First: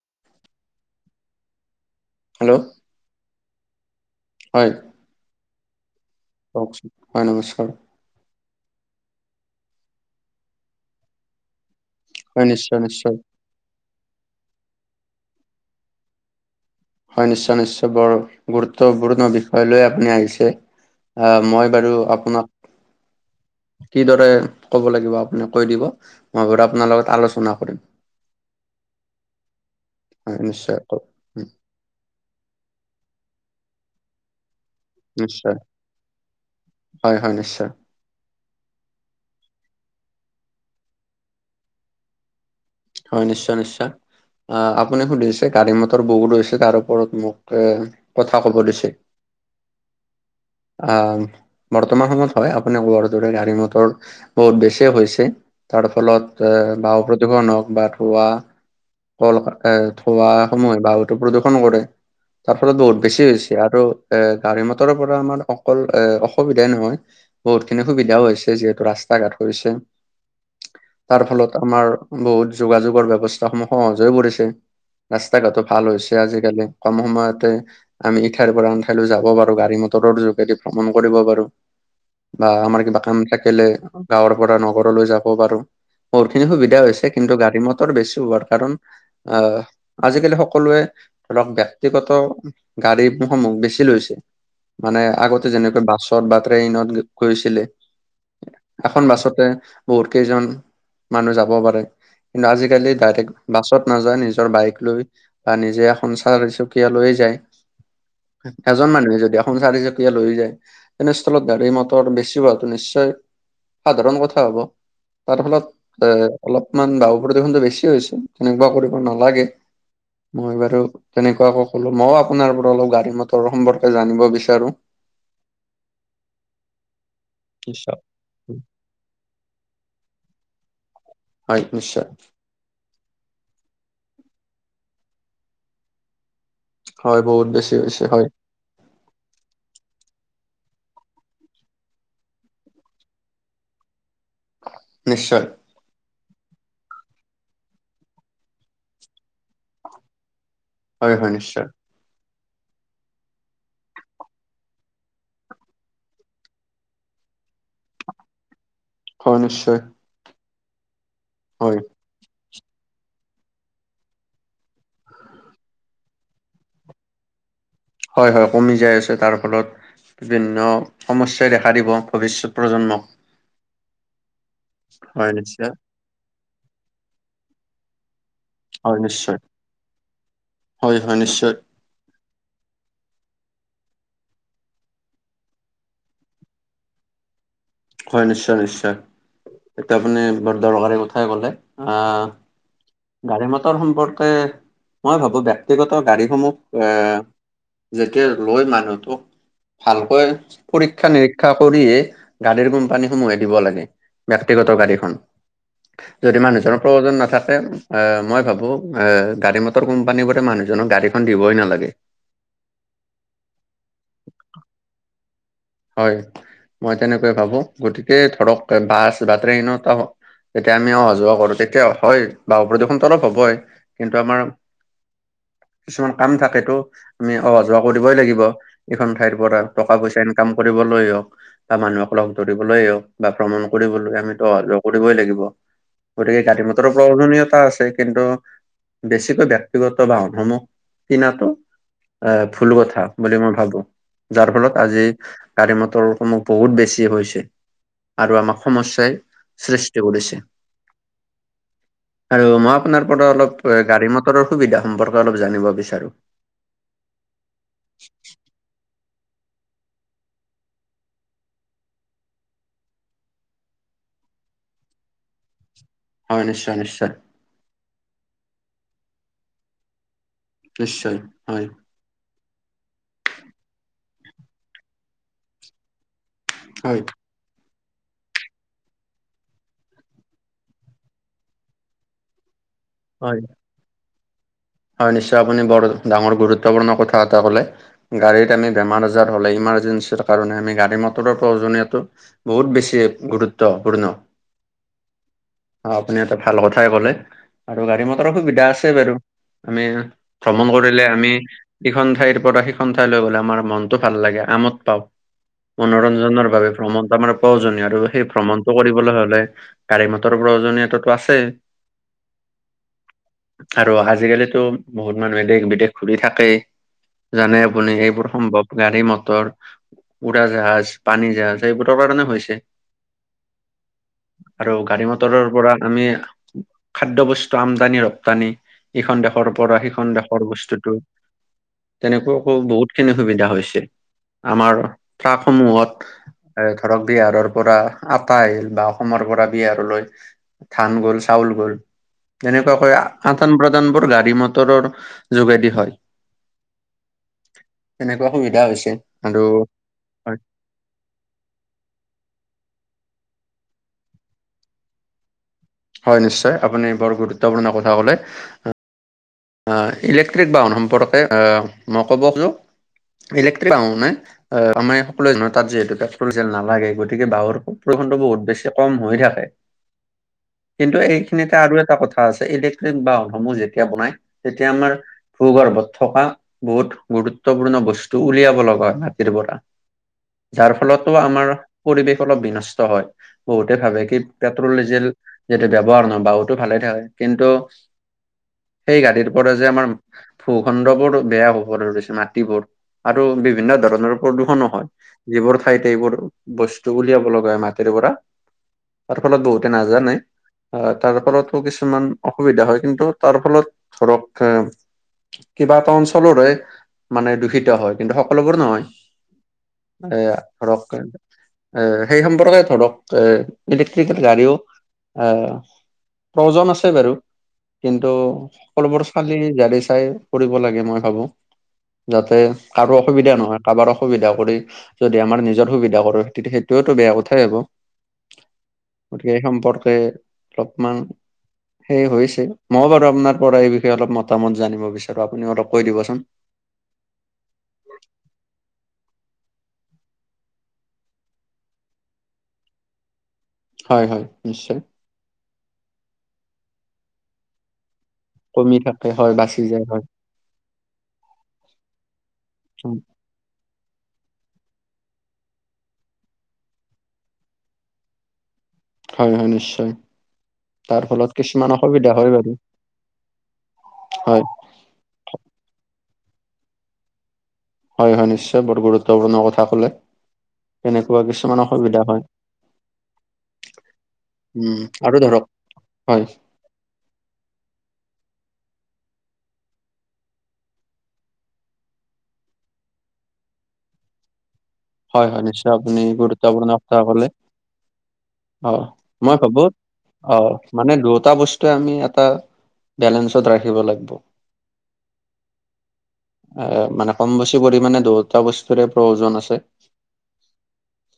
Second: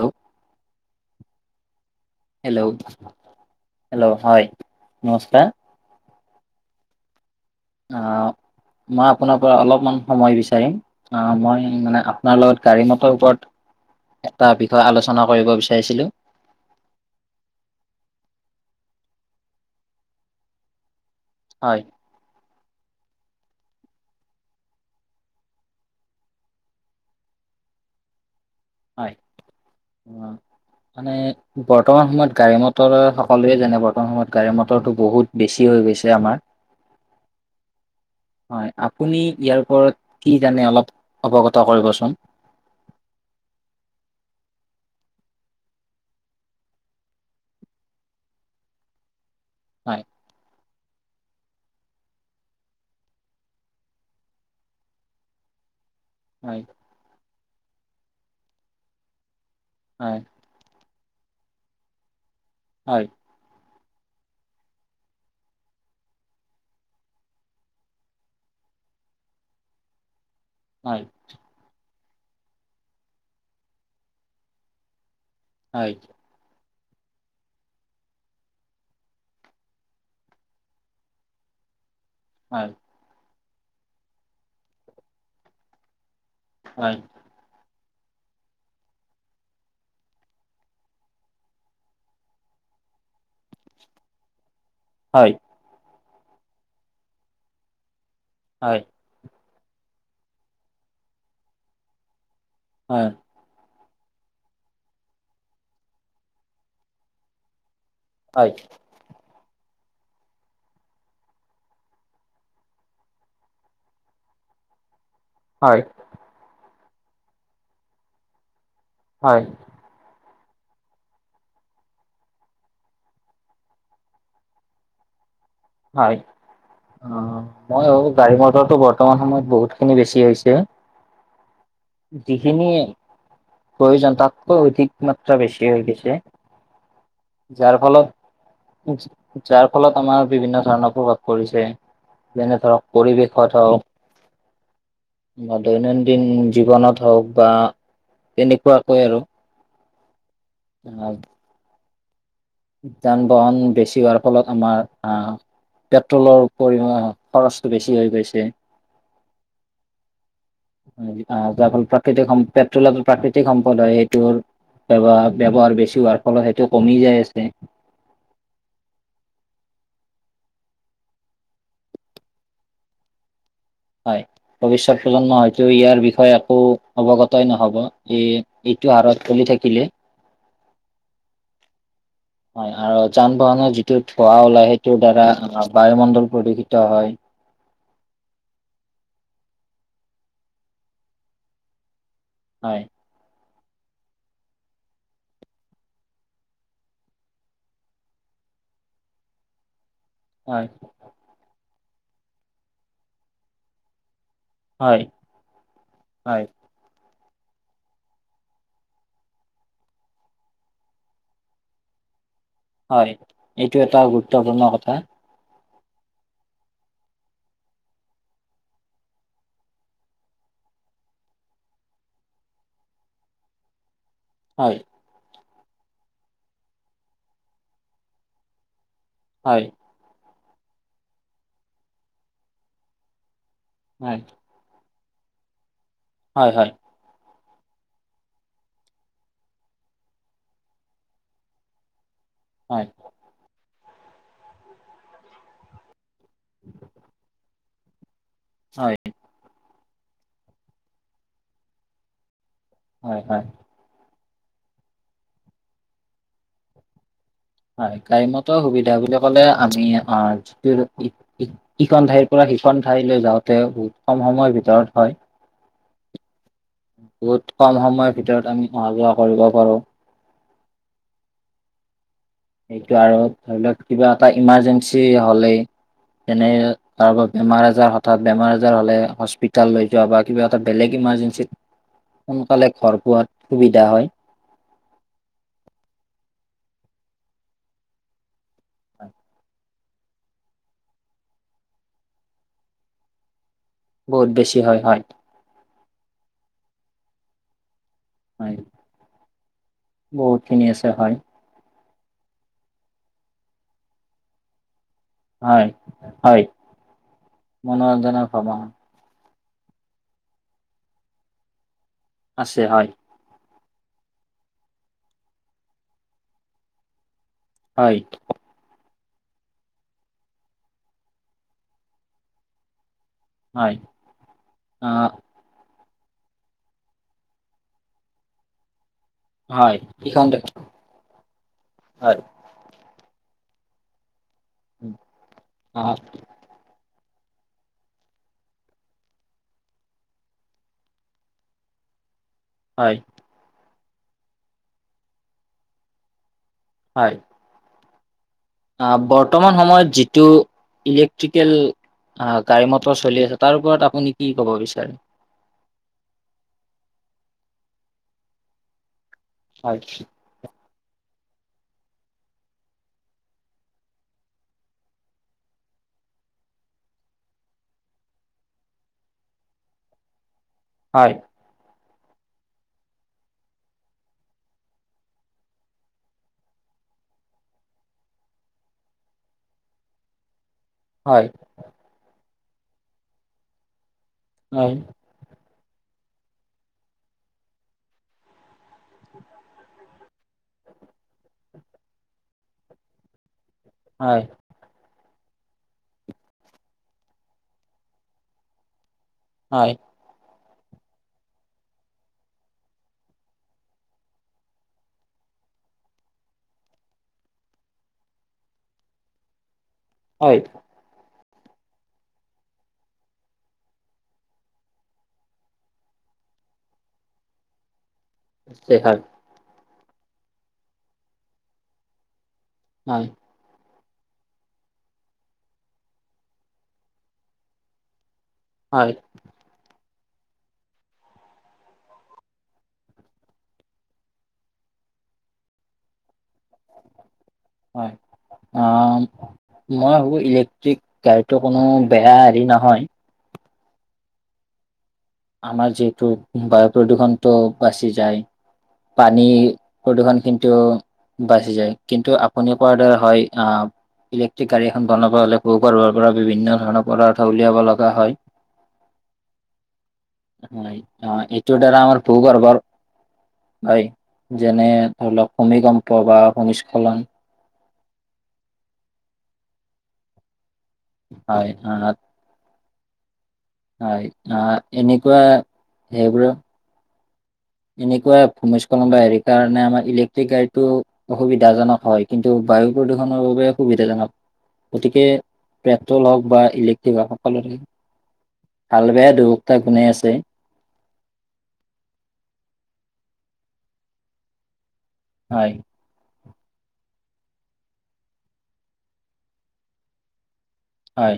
Hello hello hello হয় নমস্কাৰ। কওকচোন হয় নমস্কাৰ আওক, মই আপোনাৰ পৰা অলপমান সময় বিচাৰিম মই মানে আপোনাৰ হয় লগত নিশ্চয় গাড়ী নিশ্চয় মটৰ ওপৰত এটা বিষয়ে আলোচনা কৰিব বিচাৰিছিলোঁ। হয় নিশ্চয় নিশ্চয় বৰ গুৰুত্বপূৰ্ণ বিষয় লৈ আপুনি আহিছে। অ মই হয় বাৰু আপোনাক [unintelligible] কিদৰে কব লাগিব আপুনাক কৈ দিব মই বাৰু আপোনাৰ লগত আলোচনা কৰিম। হয় অ হয় নিশ্চয় কওক মানে উম, বৰ্তমান সময়ত গাড়ী মটৰ সকলোৱে জানে বৰ্তমান সময়ত গাড়ী মটৰটো বহুত নিশ্চয় বেছি হৈ গৈছে আমাৰ হয় হয় নিশ্চয় হয় আপুনি ইয়াৰ ওপৰত কি জানে অলপ অৱগত কৰিবচোন হয় নিশ্চয় নিশ্চয় অ আপুনি সুধিছে গাড়ী মটৰ বহুত হৈছে তাৰ ওপৰত মোক কথা কব দিছে। হয় অ বৰ্তমান সময়ত হয় আপুনি কোৱাৰ দৰে গাড়ী মটৰ বহুত বেছি হৈছে তাৰ ফলত এ হয় বায়ু প্ৰদূষণ হওক বা ধোৱা কল এ হয় ধোৱা সময় বায়ু প্ৰদূষণ কৰে তাৰ ফলত বহুত হয় বেছি হৈছে আৰু এ গাড়ী মটৰৰ পৰা আমাৰ অকল এ অসুবিধাই নহয় বহুতখিনি সুবিধাও হৈছে যিহেতু ৰাস্তা ঘাট হৈছে। হয় তাৰ ফলত আমাৰ বহুত যোগাযোগৰ ব্যৱস্থাসমূহ সহজ হৈ পৰিছে ৰাস্তা ঘাটো ভাল হয় হৈছে আজিকালি কম সময়তে আমি ইঠাইৰ পৰা আনঠাইলৈ যাব পাৰো গাড়ী মটৰৰ যোগেদি ভ্ৰমণ কৰিব পাৰো বা হয় আমাৰ কিবা কাম থাকিলে গাঁৱৰ পৰা নগৰলৈ যাব পাৰো বহুত খিনি সুবিধা হয় হৈছে। কিন্তু গাড়ী মটৰ বেছি হোৱাৰ কাৰণ আহ আজিকালি সকলোৱে ধৰক ব্যক্তিগত গাড়ীসমূহ বেছি লৈছে। মানে হয় আগতে যেনেকৈ বাছত বা ট্ৰেইনত গৈছিলে। হয় এখন বাছতে বহুত কেইজন মানুহ যাব পাৰে কিন্তু আজিকালি ডাইৰেক্ট বাছত নাযায় নিজৰ বাইক লৈ বা নিজে স চাৰি চকীয়া লৈয়ে যায়। হয় এজন মানুহে যদি এখন চাৰিচকীয়া লৈ যায় তেনেস্থলত গাড়ী মটৰ বেছি হোৱাটো নিশ্চয় সাধাৰণ কথা হ'ব তাৰ হয় ফলত এ অলপমান বায়ু প্ৰদূষণটো বেছি হৈছে তেনেকুৱা কৰিব হয় নালাগে। মই বাৰু তেনেকুৱাকো ক'লো মই আপোনাৰ পৰা অলপ গাড়ী মটৰ সম্পৰ্কে জানিব বিচাৰো। [unintelligible] হয় অ ময়ো নিশ্চয়। গাড়ী মটৰটো বৰ্তমান সময়ত বহুতখিনি বেছি হৈছে। হয় নিশ্চয়। এনে প্ৰয়োজন তাতকৈও অধিক মাত্ৰা বেছি হৈ গৈছে হয় বহুত বেছি যাৰ হৈছে হয় ফলত। যাৰ ফলত আমাৰ বিভিন্ন ধৰণৰ প্ৰভাৱ পৰিছে। যেনে ধৰক পৰিৱেশত হওঁক নিশ্চয় বা দৈনন্দিন জীৱনত হওঁক বা তেনেকুৱাকৈ আৰু আহ হয় হয় নিশ্চয়। যান -বাহন বেছি হোৱাৰ ফলত আমাৰ আহঁ। পেট্ৰলৰ পৰিমাণ খৰচটো বেছি হৈ গৈছে। হয় নিশ্চয়। যাৰ হয় ফল প্ৰাকৃতিক সম পেট্ৰলিয়ামৰ প্ৰাকৃতিক সম্পদ হয় সেইটো। ব্যৱহাৰ বেছি হোৱাৰ ফলত সেইটো কমি যাই আছে। হয় হয় কমি যাই আছে তাৰ ফলত বিভিন্ন সমস্যাই দেখা দিব ভৱিষ্যত প্ৰজন্মক। হয় ভৱিষ্যত হয় প্ৰজন্ম হয়তো নিশ্চয় ইয়াৰ বিষয়ে একো অৱগতই নহ'ব এ হয় নিশ্চয় হয় হয় নিশ্চয়। হয় আৰু যান বাহনৰ যিটো ধোঁৱা ওলায় সেইটোৰ দ্বাৰা আমাৰ বায়ুমণ্ডল প্ৰদূষিত হয়। হয় নিশ্চয় নিশ্চয় এইটো আপুনি বৰ দৰকাৰী কথাই ক'লে আহ হয়। গাড়ী মটৰ সম্পৰ্কে মই ভাবো ব্যক্তিগত গাড়ীসমূহ এ। যেতিয়া লৈ মানুহটো। ভালকৈ হয় পৰীক্ষা নিৰীক্ষা কৰিয়ে গাড়ীৰ কোম্পানী সমূহে দিব লাগে। ব্যক্তিগত হয় গাড়ীখন যদি হয় মানুহজনৰ প্ৰয়োজন নাথাকে। অঁ মই ভাবো গাড়ী মটৰ কোম্পানী বোৰে মানুহজনক গাড়ীখন দিবই নালাগে। হয় এইটো এটা গুৰুত্বপূৰ্ণ কথা। হয় মই তেনেকৈ ভাবো গতিকে ধৰক বাছ বা ট্ৰেইনত হওঁক তেতিয়া আমি অহা যোৱা কৰো তেতিয়া হয় বা প্ৰদূষণটো অলপ হ'বই। কিন্তু আমাৰ হয় কিছুমান কাম থাকেতো আমি অহা যোৱা কৰিবই লাগিব। এইখন ঠাইৰ পৰা হয় টকা পইচাই এ- কাম কৰিবলৈ হওঁক বা মানুহক লগ ধৰিবলৈ হওঁক বা ভ্ৰমণ কৰিবলৈ হয় আমি ত ল- কৰিবই লাগিব গতিকে হয় গাড়ী হয় মটৰৰ প্ৰয়োজনীয়তা আছে। কিন্তু বেছিকৈ ব্যক্তিগত বা অধমো কিনাটো এ ফুলো হয় কথা বুলি মই ভাবো। যাৰ ফলত আজি গাড়ী মটৰ সমূহ বহুত বেছি হৈছে আৰু আমাৰ হয় সমস্যাৰ সৃষ্ট- কেও কৰিছে আৰু মই আপোনাৰ হয় পৰা হয় অলপ গাড়ী মটৰৰ সুবিধা সম্পৰ্কে অলপ জানিব বিচাৰো। হয় গাড়ী মতৰ সুবিধা বুলি কলে আমি অ যিটোৰ [unintelligible] সিখন ঠাইৰ পৰা সিখন ঠাইলৈ যাওঁতে বহুত কম সময়ৰ ভিতৰত হয়। হয় নিশ্চয় নিশ্চয়। বহুত কম সময়ৰ ভিতৰত আমি অহা যোৱা কৰিব পাৰোঁ। নিশ্চয় হয়। সেইটো আৰু ধৰি লওঁক কিবা এটা ইমাৰজেঞ্চি হলেই যেনে হয় তাৰ বাব- বেমাৰ আজাৰ হঠাৎ বেমাৰ আজাৰ হ'লে হস্পিতাল লৈ যোৱা বা কিবা এটা বেলেগ ইমাৰজেঞ্চিত সোনকালে ঘৰ পোৱাত হয় সুবিধা হয়। হয় নিশ্চয় আপুনি বৰ ডাঙৰ গুৰুত্বপূৰ্ণ কথা এটা ক'লে। গাড়ীত আমি বেমাৰ আজাৰ হ'লে ইমাৰ্জেঞ্চিৰ কাৰণে আমি গাড়ী মটৰৰ প্ৰয়োজনীয়টো। বহুত বেছি গুৰুত- তপূৰ্ণ বহুত বেছি হয় হয় অ আপুনি এটা ভাল কথাই কলে আৰু গাড়ী মত- অ হয় সুবিধা আছে বাৰু আমি বহুতখিনি ভ্ৰমণ আছে কৰিলে হয় আমি ইখন ঠাইৰ পৰা সিখন ঠাইলৈ গলে আমাৰ মনটো ভাল লাগে আমদ পাওঁ। হয় হয় মনোৰঞ্জনৰ বাবে ভ্ৰমণটো আমাৰ প্ৰয়োজনীয় আৰু মনোৰঞ্জনৰ সেই ভ্ৰমণ ভ্ৰমণতটো কৰিব হ'বলৈ হলে গাড়ী মটৰ প্ৰয়োজনীয়তো আছে। আছে হয়। আৰু আজিকালিতো বহুত মানুহে দেশ বিদেশ ঘূৰি থাকে। জানে হয় আপুনি এইবোৰ সম্ভৱ। গাড়ী মটৰ, উৰা জাহাজ, পানী জাহাজ এইবোৰৰ কাৰণে হৈছে। হয় আৰু গাড়ী আহ মটৰৰ পৰা। আমি, খাদ্য বস্তু আমদানি ৰপ্তানি, এইখন দেশ- শৰ পৰা হয় সেখন এইখন দেশৰ বস্তুতটো, হয় তেনেকুৱাকো বহুতখিনি সুবিধা হৈছে। আমাৰ আহ ফ্ৰাকসমূহত। এ ধৰক বিহাৰৰ পৰা আটা আহিল বা অসমৰ পৰা বিহাৰলৈ। ধান গ'ল, চাউল গ'ল। তেনেকুৱাকৈ হয় আদান প্ৰদানবোৰ গাড়ী মটৰৰ, যোগেদি হয়। হয়। তেনেকুৱা সুবিধা হয়। হৈছে আহ আৰু বৰ্তমান সময়ত যিটো। ইলেক্ট্ৰিকেল, গাড়ী মটৰ চলি আছে তাৰ ওপৰত আপুনি কি ক'ব বিচাৰে। হয় নিশ্চয় আপুনি বৰ গুৰুত্বপূৰ্ণ কথা ক'লে। হয় ইলেক্ট্ৰিক বাহন সম্পৰ্কে মই ক'ব খোজোঁ ইলেক্ট্ৰিক বাহনে। অ আমাৰ সকলো ধৰণৰ তাত যিহেতু পেট্ৰল ডিজেল নালাগে গতিকে বাহৰ প্ৰদূষণটো বহুত বেছি কম হৈ থাকে। [inaudible] কিন্তু এইখিনিতে আৰু এটা কথা আছে ইলেক্ট্ৰনিক বাহনসমূহ যেতিয়া বনাই। তেতিয়া আমাৰ। ভূগৰ্ভত থকা বহুত গুৰুত্বপূৰ্ণ বস্তু উলিয়াব লগা হয় মাটিৰ পৰা। যাৰ ফলতো আমাৰ পৰিৱেশ অলপ বিনষ্ট হয় বহুতে ভাবে কি। পেট্ৰল ডিজেল, যিটো ব্যৱহাৰ নহয় বাহুতো ভালে থাকে কিন্তু, সেই গাড়ীৰ। পৰে যে আমাৰ, ভূখণ্ড বোৰ বেয়া হ'ব ধৰিছে মাটিবোৰ। আৰু বিভিন্ন ধৰণৰ প্ৰদূষণো হয়। যিবোৰ ঠাইতে এইবোৰ, বস্তু উলিয়াব লগা হয় মাটিৰ পৰা। তাৰ ফলত বহুতে নাজানে আহ তাৰ ফলতো কিছুমান অসুবিধা হয় কিন্তু তাৰ ফলত, ধৰক [unintelligible] কিবা এটা অঞ্চলৰে, মানে দূষিত হয় কিন্তু সকলোবোৰ নহয়। এ ফ্ৰক [unintelligible] আহ সেই সম্পৰ্কে ধৰক এ ইলেক্ট্ৰিকেল গাড়ীও আহ। প্ৰয়জন আছে বাৰু কিন্তু। খালি জাৰি চাই কৰিব লাগে মই ভাবো যাতে কাৰো অসুবিধা নহয়। কাৰোবাৰ অসুবিধা কৰি যদি আমাৰ নিজৰ সুবিধা কৰো তেতিয়া সেইটোয়ো বেয়া কথাই হ'ব। হয়। গতিকে এই সম্পৰ্কে অলপমান সেই হৈছে মই বাৰু আপোনাৰ। পৰা এই বিষয়ে অলপ মতামত জানিব বিচাৰো আপুনি অলপ কৈ দিবচোন। হয়, অ। মই ভাবো ইলেক্ট্ৰিক গাড়ীতো কোনো বেয়া হেৰি নহয়। হয় হয় নিশ্চয়। আমাৰ যিহেতু বায়ু প্ৰদূষণটো বাচি যায়। কমি থাকে পানী হয় বাচি যায় হয় প্ৰদূষণ কিন্তু, বাঢ়ি যায় কিন্তু আপুনি কোৱাৰ উম, দাৰা হয় আহ। ইলেক্ট্ৰিক গাড়ী এখন বনাব হলে ভূগৰ্ভৰ পৰা বিভিন্ন ধৰণৰ পদাৰ্থ উলিয়াব লগা হয়। হয় হয় নিশ্চয়। হয় তাৰ অ ফলত এইটো কিছুমান দ্বাৰা আমাৰ অসুবিধা হয় বাৰু ভূগৰ্ভৰ, হয় হয় যেনে। ধৰি লওক ভূমিকম্প বা ভূমিস্খলন। হয় হয় নিশ্চয় বহুত গুৰুত্বপূৰ্ণ কথা কলে এনেকুৱা হয় কিছুমান আহ অসুবিধা হয়। হয় অ উম এনেকুৱা আৰু ধৰক হয় সেইবোৰো, এনেকুৱা ভূমিস্খলন বা হেৰি কাৰণে আমাৰ ইলেক্ট্ৰিক গাড়ীটো। অসুবিধাজনক হয় কিন্তু বায়ু প্ৰদূষণৰ বাবে সুবিধাজনক, গতিকে হয় হয় নিশ্চয় আপুনি পেট্ৰল হওক বা গুৰুত্বপূৰ্ণ ইলেক্ট্ৰিক কথা হওক ক'লে সকলোৰ, অ ভাল বেয়া মই দুয়োটা ভাবো গুনেই আছে। অ মানে দুয়োটা বস্তুৱে আমি এটা বেলেঞ্চত ৰাখিব লাগিব। হয়। এ মানে কম বেছি পৰিমাণে দুয়টা বস্তুৰে প্ৰয়োজন আছে। [inaudible] হয়।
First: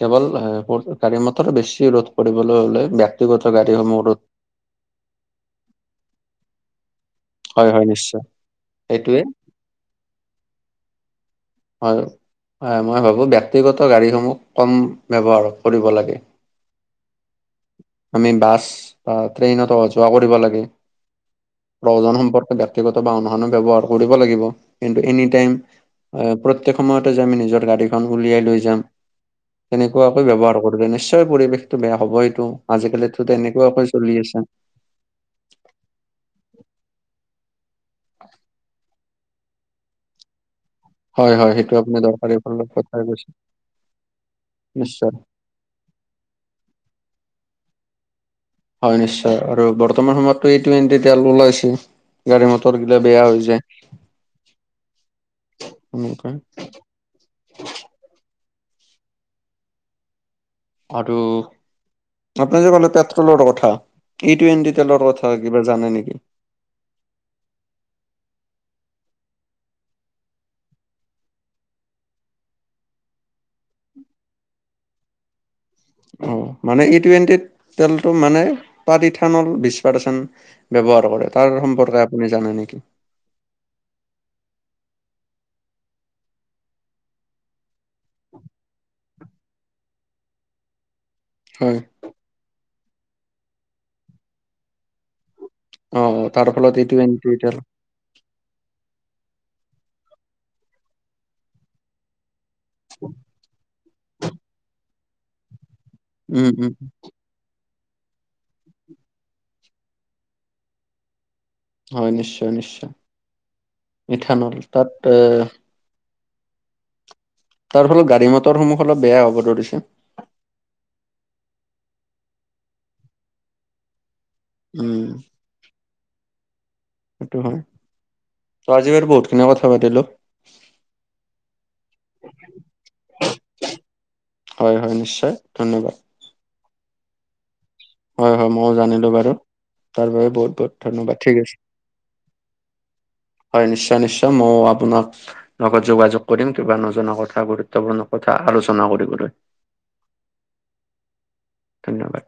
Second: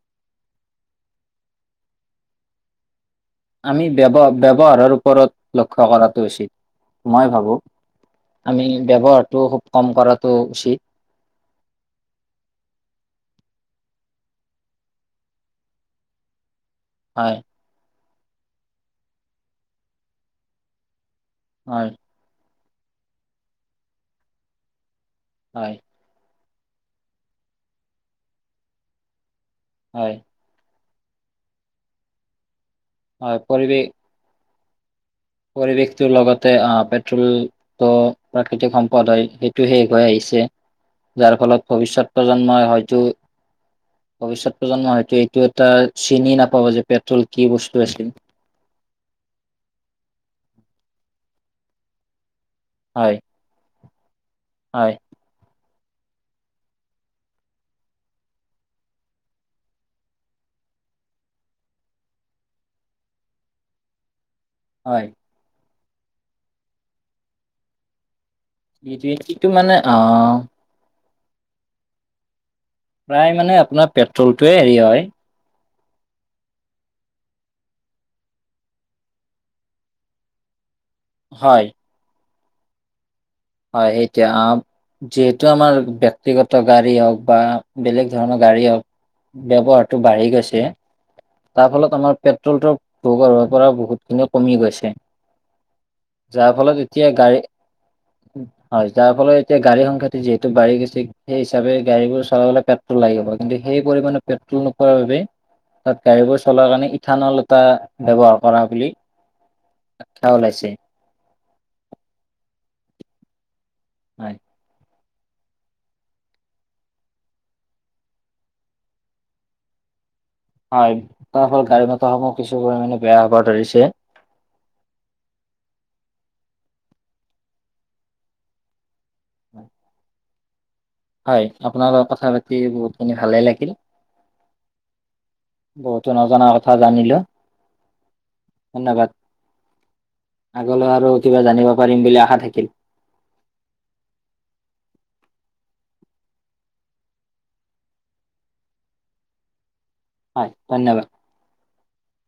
কেৱল গাড়ী মতৰ বেছি ৰোধ কৰিবলৈ হলে। ব্যক্তিগত আমি গাড়ীসমূহ ৰোধ ব্যয় ব্যৱহাৰৰ ওপৰত লক্ষ্য কৰাটো উচিত। মই ভাবো হয় হয় নিশ্চয় আমি সেইটোৱে ব্যবহাৰটো খুব কম কৰাটো উচিত। হয়-হয় মই ভাবো ব্যক্তিগত গাড়ীসমূহ কম ব্যৱহাৰ কৰিব লাগে। হয়। আমি বাছ বা ট্ৰেইনত অহা যোৱা কৰিব লাগে হয়, প্ৰয়োজন সম্পৰ্ক। ব্যক্তিগত বাহনখনো ব্যৱহাৰ কৰিব লাগিব, কিন্তু এনি টাইম হয়, অ, প্ৰত্যেক সময়তে যে আমি নিজৰ গাড়ীখন উলিয়াই লৈ যাম। হয়, তেনেকুৱাকৈ ব্যয়ৱহাৰ কৰিলে নিশ্চয় পৰিৱেশটো বেয়া হব সেটো আজিকালি টো হয়। পৰিৱেশ তেনেকুৱাকৈ চলি আছে। পৰিৱেশটোৰ লগতে অ পেট্ৰল ত প্ৰাকৃতিক সম্পদ, পদ হয় সেইটো শেষ হৈ আহিছে। হয়, যাৰ হয় ফলত সেইটো আপুনি ভৱিষ্যত দৰকাৰী প্ৰজন্মই ফলত হয়তো। কথাই কৈছে ভৱিষ্যত প্ৰজন্ম নিশ্চয় হয়টো এইটো এটা চিনি নাপাব যে পেট্ৰল কি বস্তু আছিল। হয়, নিশ্চয় আৰু বৰ্তমান সময়তো ই টুৱেন্টি তেল ওলাইছি গাড়ী মটৰ গিলা হয় বেয়া হৈ যায়। [inaudible] হয়। এনোকা আৰু আপোনি যে কলে পেট্ৰলৰ কথা ই টোৱেটি তেলৰ কথা। হয়, কিবা জানে নেকি? ই টুৱেন্টি মানে অহ, প্ৰায় মানে আপোনাৰ পেট্ৰলটোয়ে হেৰি হয়। অ, মানে ই টুৱেণ্টিত তেলটো মানে ইথানল বিছ পাৰচেণ্ট ব্যৱহাৰ কৰে তাৰ হয় সম্পৰ্কে আপুনি জানে নেকি? হয়। সেইতিয়া আ, যিহেতু আমাৰ ব্যক্তিগত গাড়ী হওক বা বেলেগ ধৰণৰ গাড়ী হওক, ব্যৱহাৰটো বাঢ়ি গৈছে। তাৰ হয় ফলত আমাৰ পেট্ৰলটোৰ ভোগ আৰু পৰা বহুতখিনি কমি গৈছে। অ', তাৰ যাৰ ই ফলত এতিয়া টুৱেণ্টি গাড়ী তেল হয়, যাৰ ফলত এতিয়া গাড়ী সংখ্যাটো যিহেতু বাঢ়ি গৈছে সেই হিচাপে গাড়ী বোৰ চলাবলে পেট্ৰল লাগিব কিন্তু সেই পৰিমাণে পেট্ৰল নোপোৱাৰ বাবে তাত গাড়ীবোৰ উম, চলাৰ উম কাৰণে ইথানল টা ব্যৱহাৰ কৰা বুলি আখ্যা ওলাইছে। হয়, নিশ্চয়-নিশ্চয় হয় ইথানল তাত তাৰ ফলত গাড়ী মটৰসমূহ অলপ বেয়া হ'ব ধৰিছে। হয়, তাৰ ফল গাড়ী মতৰ সমূহ কিছু পৰিমাণে বেয়া হব ধৰিছে। উম, সেইটো হয়, ত আজি বহুতখিনিযে কথা পাতিলো। হয়, আপোনাৰ লগত কথা পাতি বহুতখিনি ভালে লাগিল। হয় হয় নিশ্চয় ধন্যবাদ। নজনা কথা জানিলো। হয়-হয় ময়ো ধন্যবাদ জানিলোঁ বাৰু তাৰ বাবে বহুত-বহুত আগলৈ আৰু ধন্যবাদ ঠিক কিবা আছে। জানিব পাৰিম বুলি আশা থাকিল হয়, নিশ্চয়-নিশ্চয় মই আপোনাক লগত যোগাযোগ কৰিম কিবা নজনা কথা গুৰুত্বপূৰ্ণ কথা আলোচনা কৰিবলৈ। হয়, ধন্যবাদ। ধন্যবাদ।